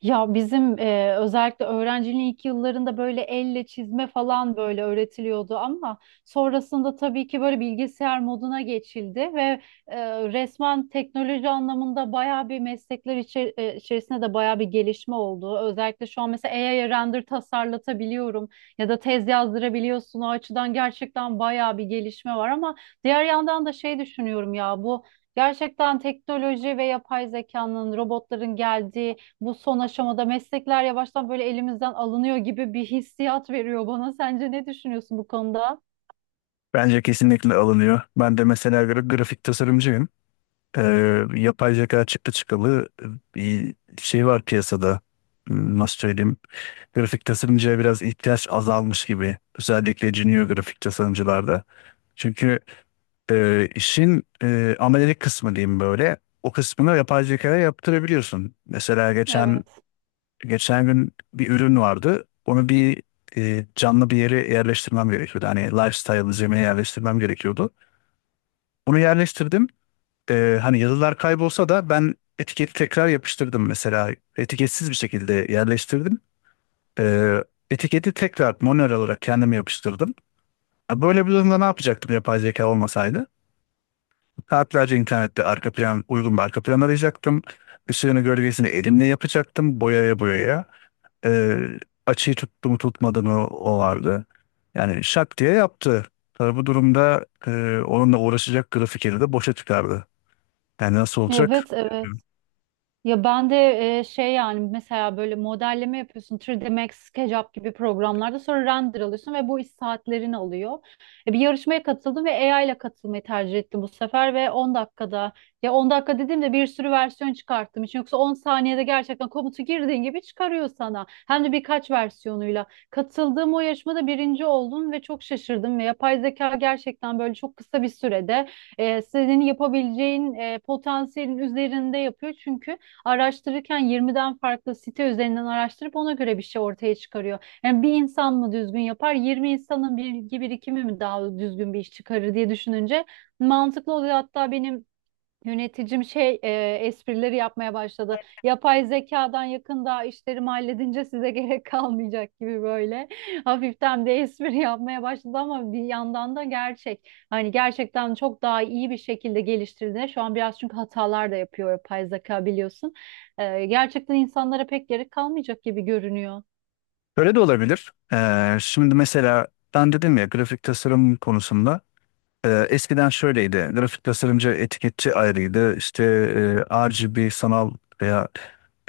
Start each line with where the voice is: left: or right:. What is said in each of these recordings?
right: Ya bizim özellikle öğrenciliğin ilk yıllarında böyle elle çizme falan böyle öğretiliyordu, ama sonrasında tabii ki böyle bilgisayar moduna geçildi ve resmen teknoloji anlamında bayağı bir meslekler içerisinde de bayağı bir gelişme oldu. Özellikle şu an mesela AI'ye render tasarlatabiliyorum ya da tez yazdırabiliyorsun. O açıdan gerçekten bayağı bir gelişme var, ama diğer yandan da şey düşünüyorum ya, bu gerçekten teknoloji ve yapay zekanın, robotların geldiği bu son aşamada meslekler yavaştan böyle elimizden alınıyor gibi bir hissiyat veriyor bana. Sence ne düşünüyorsun bu konuda?
left: Bence kesinlikle alınıyor. Ben de mesela grafik tasarımcıyım. Ee, yapay zeka çıktı çıkalı bir şey var piyasada. Nasıl söyleyeyim? Grafik tasarımcıya biraz ihtiyaç azalmış gibi. Özellikle junior grafik tasarımcılarda. Çünkü işin amelelik kısmı diyeyim böyle. O kısmını yapay zekaya yaptırabiliyorsun. Mesela geçen
right: Evet.
left: geçen gün bir ürün vardı. Onu bir canlı bir yere yerleştirmem gerekiyordu. Hani lifestyle zemine yerleştirmem gerekiyordu. Bunu yerleştirdim. Hani yazılar kaybolsa da ben etiketi tekrar yapıştırdım mesela. Etiketsiz bir şekilde yerleştirdim. Ee, etiketi tekrar manuel olarak kendime yapıştırdım. Ha, böyle bir durumda ne yapacaktım yapay zeka olmasaydı? Saatlerce internette arka plan, uygun bir arka plan arayacaktım. Işığını gölgesini elimle yapacaktım boyaya boyaya. Ee, açıyı tuttu mu tutmadı mı o vardı. Yani şak diye yaptı. Tabii bu durumda onunla uğraşacak grafikeri de boşa çıkardı. Yani nasıl olacak?
right: Evet, evet. Ya ben de şey, yani mesela böyle modelleme yapıyorsun 3D Max, SketchUp gibi programlarda, sonra render alıyorsun ve bu iş saatlerini alıyor. Bir yarışmaya katıldım ve AI ile katılmayı tercih ettim bu sefer ve 10 dakikada, ya 10 dakika dediğimde bir sürü versiyon çıkarttım için, yoksa 10 saniyede gerçekten komutu girdiğin gibi çıkarıyor sana, hem de birkaç versiyonuyla. Katıldığım o yarışmada birinci oldum ve çok şaşırdım ve yapay zeka gerçekten böyle çok kısa bir sürede senin yapabileceğin potansiyelin üzerinde yapıyor, çünkü araştırırken 20'den farklı site üzerinden araştırıp ona göre bir şey ortaya çıkarıyor. Yani bir insan mı düzgün yapar, 20 insanın bilgi birikimi mi daha düzgün bir iş çıkarır diye düşününce mantıklı oluyor. Hatta benim yöneticim esprileri yapmaya başladı. "Yapay zekadan yakında işlerimi halledince size gerek kalmayacak" gibi böyle. Hafiften de espri yapmaya başladı, ama bir yandan da gerçek. Hani gerçekten çok daha iyi bir şekilde geliştirdi şu an biraz, çünkü hatalar da yapıyor yapay zeka, biliyorsun. Gerçekten insanlara pek gerek kalmayacak gibi görünüyor.
left: Öyle de olabilir. Şimdi mesela ben dedim ya grafik tasarım konusunda eskiden şöyleydi. Grafik tasarımcı etiketçi ayrıydı. İşte RGB sanal veya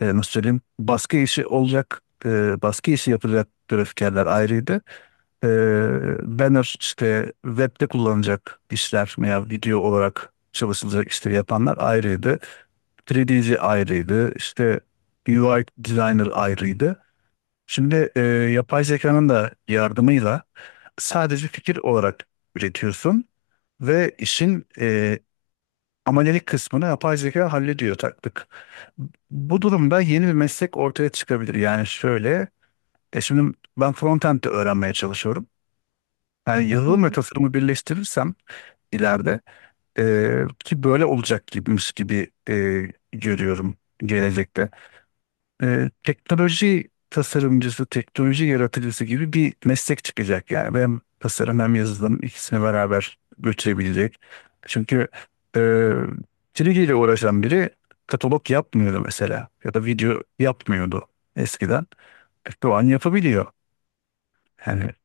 left: nasıl söyleyeyim baskı işi olacak baskı işi yapılacak grafikerler ayrıydı. E, banner işte webde kullanılacak işler veya video olarak çalışılacak işleri yapanlar ayrıydı. 3D'ci ayrıydı. İşte UI designer ayrıydı. Şimdi yapay zekanın da yardımıyla sadece fikir olarak üretiyorsun ve işin amelelik kısmını yapay zeka hallediyor taktık. Bu durumda yeni bir meslek ortaya çıkabilir. Yani şöyle, şimdi ben frontend de öğrenmeye çalışıyorum. Yani
right: Hı
left: yazılım ve
right: hı.
left: tasarımı birleştirirsem ileride ki böyle olacak gibimiz gibi görüyorum gelecekte. Teknoloji tasarımcısı, teknoloji yaratıcısı gibi bir meslek çıkacak. Yani hem tasarım hem yazılım ikisini beraber götürebilecek. Çünkü e, çizgiyle uğraşan biri katalog yapmıyordu mesela ya da video yapmıyordu eskiden. Şu an yapabiliyor. Yani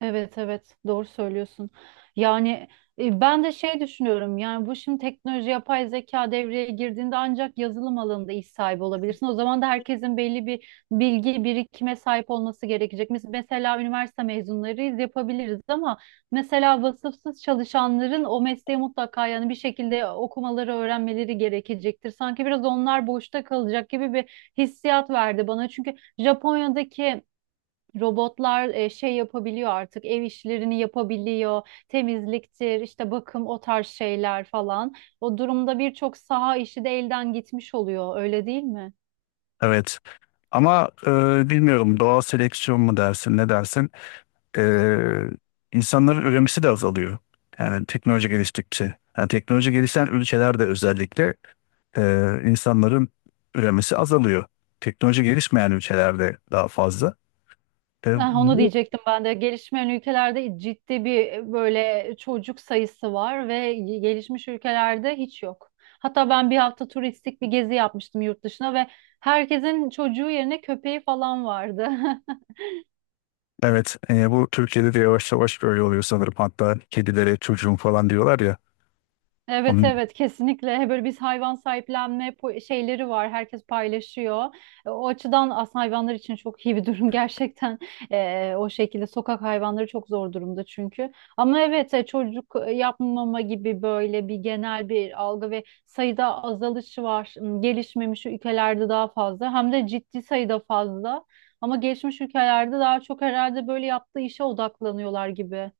right: Evet, evet, doğru söylüyorsun. Yani ben de şey düşünüyorum, yani bu şimdi teknoloji, yapay zeka devreye girdiğinde ancak yazılım alanında iş sahibi olabilirsin. O zaman da herkesin belli bir bilgi birikime sahip olması gerekecek. Mesela üniversite mezunlarıyız, yapabiliriz, ama mesela vasıfsız çalışanların o mesleği mutlaka, yani bir şekilde okumaları, öğrenmeleri gerekecektir. Sanki biraz onlar boşta kalacak gibi bir hissiyat verdi bana. Çünkü Japonya'daki robotlar şey yapabiliyor artık, ev işlerini yapabiliyor, temizliktir işte, bakım, o tarz şeyler falan. O durumda birçok saha işi de elden gitmiş oluyor, öyle değil mi?
left: evet. Ama bilmiyorum doğal seleksiyon mu dersin ne dersin? Ee, insanların üremesi de azalıyor. Yani teknoloji geliştikçe. Yani teknoloji gelişen ülkelerde özellikle e, insanların üremesi azalıyor. Teknoloji gelişmeyen ülkelerde daha fazla. E,
right: Ah, onu
left: bu-
right: diyecektim ben de, gelişmeyen ülkelerde ciddi bir böyle çocuk sayısı var ve gelişmiş ülkelerde hiç yok. Hatta ben bir hafta turistik bir gezi yapmıştım yurt dışına ve herkesin çocuğu yerine köpeği falan vardı.
left: evet, bu Türkiye'de de yavaş yavaş böyle oluyor sanırım. Hatta kedilere çocuğum falan diyorlar ya.
right: Evet,
left: Onun,
right: evet, kesinlikle böyle. Biz hayvan sahiplenme şeyleri var, herkes paylaşıyor. O açıdan aslında hayvanlar için çok iyi bir durum gerçekten. O şekilde sokak hayvanları çok zor durumda, çünkü... Ama evet, çocuk yapmama gibi böyle bir genel bir algı ve sayıda azalışı var. Gelişmemiş ülkelerde daha fazla, hem de ciddi sayıda fazla, ama gelişmiş ülkelerde daha çok herhalde böyle yaptığı işe odaklanıyorlar gibi.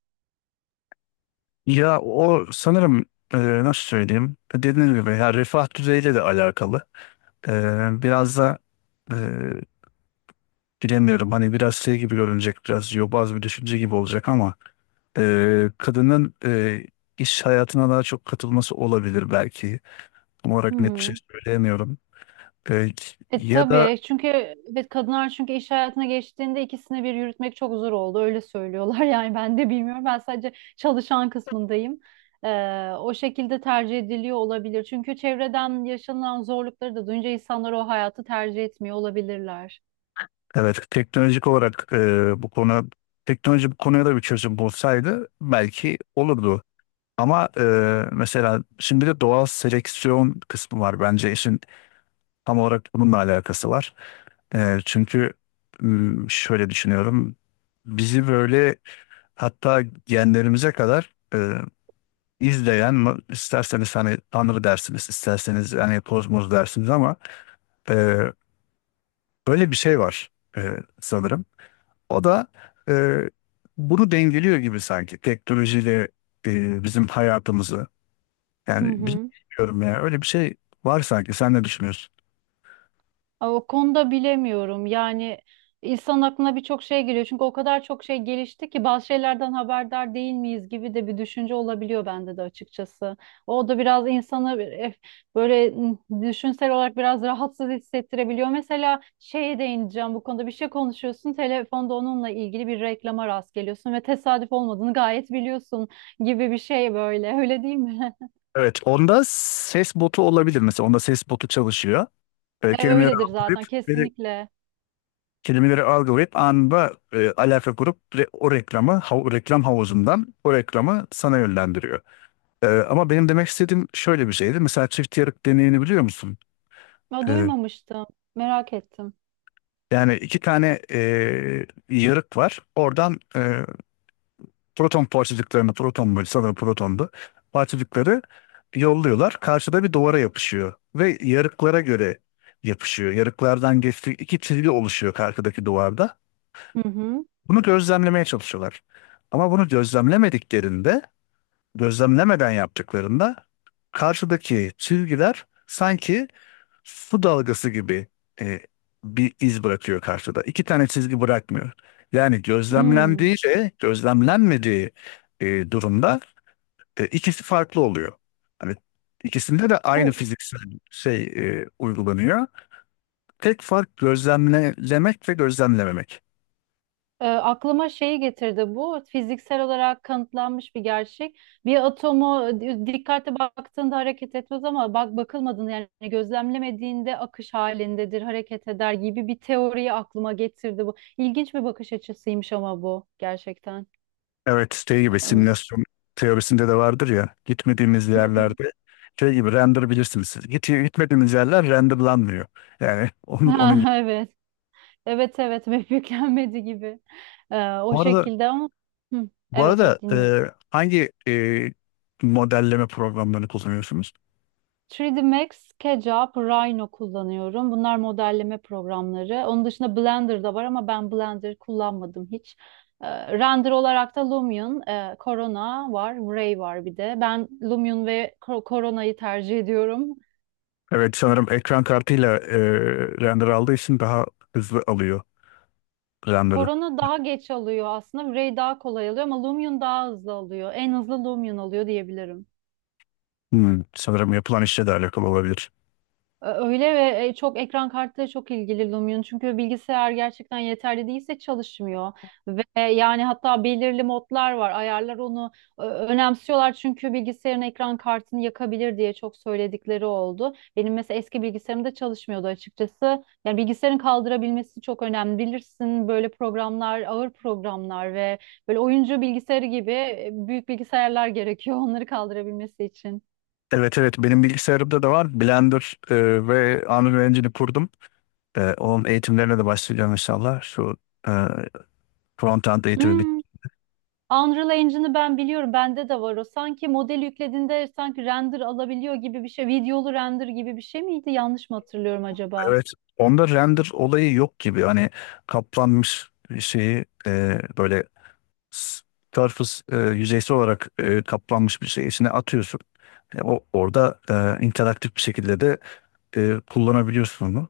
left: ya o sanırım e, nasıl söyleyeyim? Dediğim gibi ya refah düzeyiyle de alakalı. E, biraz da e, bilemiyorum. Hani biraz şey gibi görünecek, biraz yobaz bir düşünce gibi olacak ama kadının iş hayatına daha çok katılması olabilir belki. Tam
right: Hı
left: olarak net bir şey
right: hı.
left: söyleyemiyorum. E,
right: E
left: ya da
right: tabii, çünkü... Evet, kadınlar çünkü iş hayatına geçtiğinde ikisini bir yürütmek çok zor oldu öyle söylüyorlar. Yani ben de bilmiyorum, ben sadece çalışan kısmındayım. O şekilde tercih ediliyor olabilir, çünkü çevreden yaşanılan zorlukları da duyunca insanlar o hayatı tercih etmiyor olabilirler.
left: Evet, teknolojik olarak bu konu teknoloji bu konuya da bir çözüm bulsaydı belki olurdu. Ama mesela şimdi de doğal seleksiyon kısmı var. Bence işin tam olarak bununla alakası var. Çünkü şöyle düşünüyorum. Bizi böyle Hatta genlerimize kadar izleyen isterseniz hani Tanrı dersiniz, isterseniz hani kozmos dersiniz ama e, böyle bir şey var sanırım. O da e, bunu dengeliyor gibi sanki teknolojiyle bizim hayatımızı.
right: Hı
left: Yani
right: hı.
left: bilmiyorum ya öyle bir şey var sanki. Sen ne düşünüyorsun?
right: Ay, o konuda bilemiyorum. Yani insan aklına birçok şey geliyor. Çünkü o kadar çok şey gelişti ki, bazı şeylerden haberdar değil miyiz gibi de bir düşünce olabiliyor bende de açıkçası. O da biraz insanı böyle düşünsel olarak biraz rahatsız hissettirebiliyor. Mesela şeye değineceğim: bu konuda bir şey konuşuyorsun, telefonda onunla ilgili bir reklama rast geliyorsun ve tesadüf olmadığını gayet biliyorsun gibi bir şey böyle. Öyle değil mi?
left: Evet, onda ses botu olabilir mesela. Onda ses botu çalışıyor. E, kelimeleri
right: Öyledir
left: algılayıp
right: zaten, kesinlikle.
left: Kelimeleri algılayıp anında alaka kurup o reklamı reklam havuzundan o reklamı sana yönlendiriyor. Ama benim demek istediğim şöyle bir şeydi. Mesela çift yarık deneyini biliyor musun?
right: Ya,
left: E,
right: duymamıştım. Merak ettim.
left: yani iki tane yarık var. Oradan proton parçacıklarını, proton böyle sanırım protondu. Parçacıkları yolluyorlar. Karşıda bir duvara yapışıyor. Ve yarıklara göre yapışıyor. Yarıklardan geçtiği iki çizgi oluşuyor karşıdaki duvarda.
right: Hı hı.
left: Bunu gözlemlemeye çalışıyorlar. Ama bunu gözlemlemediklerinde, gözlemlemeden yaptıklarında karşıdaki çizgiler sanki su dalgası gibi e, bir iz bırakıyor karşıda. İki tane çizgi bırakmıyor. Yani
right: Hmm.
left: gözlemlendiği ile gözlemlenmediği durumda ikisi farklı oluyor. Hani ikisinde de aynı
right: Bu
left: fiziksel şey uygulanıyor. Tek fark gözlemlemek ve gözlemlememek.
right: aklıma şeyi getirdi, bu fiziksel olarak kanıtlanmış bir gerçek. Bir atomu dikkatli baktığında hareket etmez, ama bak bakılmadığında, yani gözlemlemediğinde akış halindedir, hareket eder gibi bir teoriyi aklıma getirdi bu. İlginç bir bakış açısıymış ama bu, gerçekten.
left: Evet, şey gibi
right: Hı
left: simülasyon teorisinde de vardır ya gitmediğimiz
right: hı.
left: yerlerde şey gibi render bilirsiniz siz. Gitmediğimiz yerler renderlanmıyor. Yani onun gibi.
right: Ha, evet. Evet, evet, ve yüklenmedi gibi. O
left: Bu arada,
right: şekilde, ama... Hı,
left: bu
right: evet,
left: arada
right: evet, dinliyorum.
left: hangi modelleme programlarını kullanıyorsunuz?
right: 3D Max, SketchUp, Rhino kullanıyorum. Bunlar modelleme programları. Onun dışında Blender da var, ama ben Blender kullanmadım hiç. Render olarak da Lumion, Corona var, Ray var bir de. Ben Lumion ve Corona'yı tercih ediyorum.
left: Evet sanırım ekran kartıyla render aldığı için daha hızlı alıyor render'ı.
right: Corona daha geç alıyor aslında. Ray daha kolay alıyor, ama Lumion daha hızlı alıyor. En hızlı Lumion alıyor diyebilirim.
left: Sanırım yapılan işle de alakalı olabilir.
right: Öyle, ve çok ekran kartı çok ilgili Lumion. Çünkü bilgisayar gerçekten yeterli değilse çalışmıyor. Ve yani hatta belirli modlar var. Ayarlar, onu önemsiyorlar. Çünkü bilgisayarın ekran kartını yakabilir diye çok söyledikleri oldu. Benim mesela eski bilgisayarımda çalışmıyordu açıkçası. Yani bilgisayarın kaldırabilmesi çok önemli. Bilirsin, böyle programlar, ağır programlar ve böyle oyuncu bilgisayarı gibi büyük bilgisayarlar gerekiyor onları kaldırabilmesi için.
left: Evet, evet benim bilgisayarımda da var. Blender ve Unreal Engine'i kurdum. Onun eğitimlerine de başlayacağım inşallah. Şu e, front-end eğitimi.
right: Hmm. Unreal Engine'ı ben biliyorum, bende de var o. Sanki model yüklediğinde sanki render alabiliyor gibi bir şey. Videolu render gibi bir şey miydi? Yanlış mı hatırlıyorum acaba?
left: Evet, onda render olayı yok gibi. Hani kaplanmış bir şeyi böyle s- surface yüzeysel olarak kaplanmış bir şey içine atıyorsun. O orada interaktif bir şekilde de kullanabiliyorsun onu.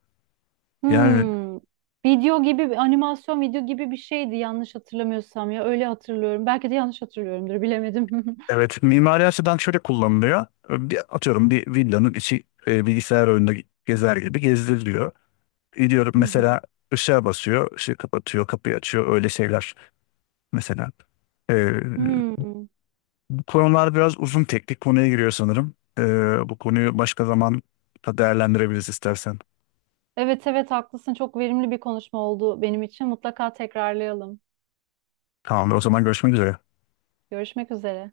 left: Yani
right: Hmm. Video gibi, animasyon video gibi bir şeydi yanlış hatırlamıyorsam ya. Öyle hatırlıyorum. Belki de yanlış hatırlıyorumdur, bilemedim.
left: evet, mimari açıdan şöyle kullanılıyor. Atıyorum bir villanın içi bilgisayar oyununda gezer gibi gezdiriliyor. Gidiyorum
right: Hı hı.
left: mesela ışığa basıyor, ışığı kapatıyor, kapıyı açıyor öyle şeyler mesela. E,
right: Hmm.
left: Konular biraz uzun teknik konuya giriyor sanırım. Bu konuyu başka zaman da değerlendirebiliriz istersen.
right: Evet, evet, haklısın. Çok verimli bir konuşma oldu benim için. Mutlaka tekrarlayalım.
left: Tamamdır, o zaman görüşmek üzere.
right: Görüşmek üzere.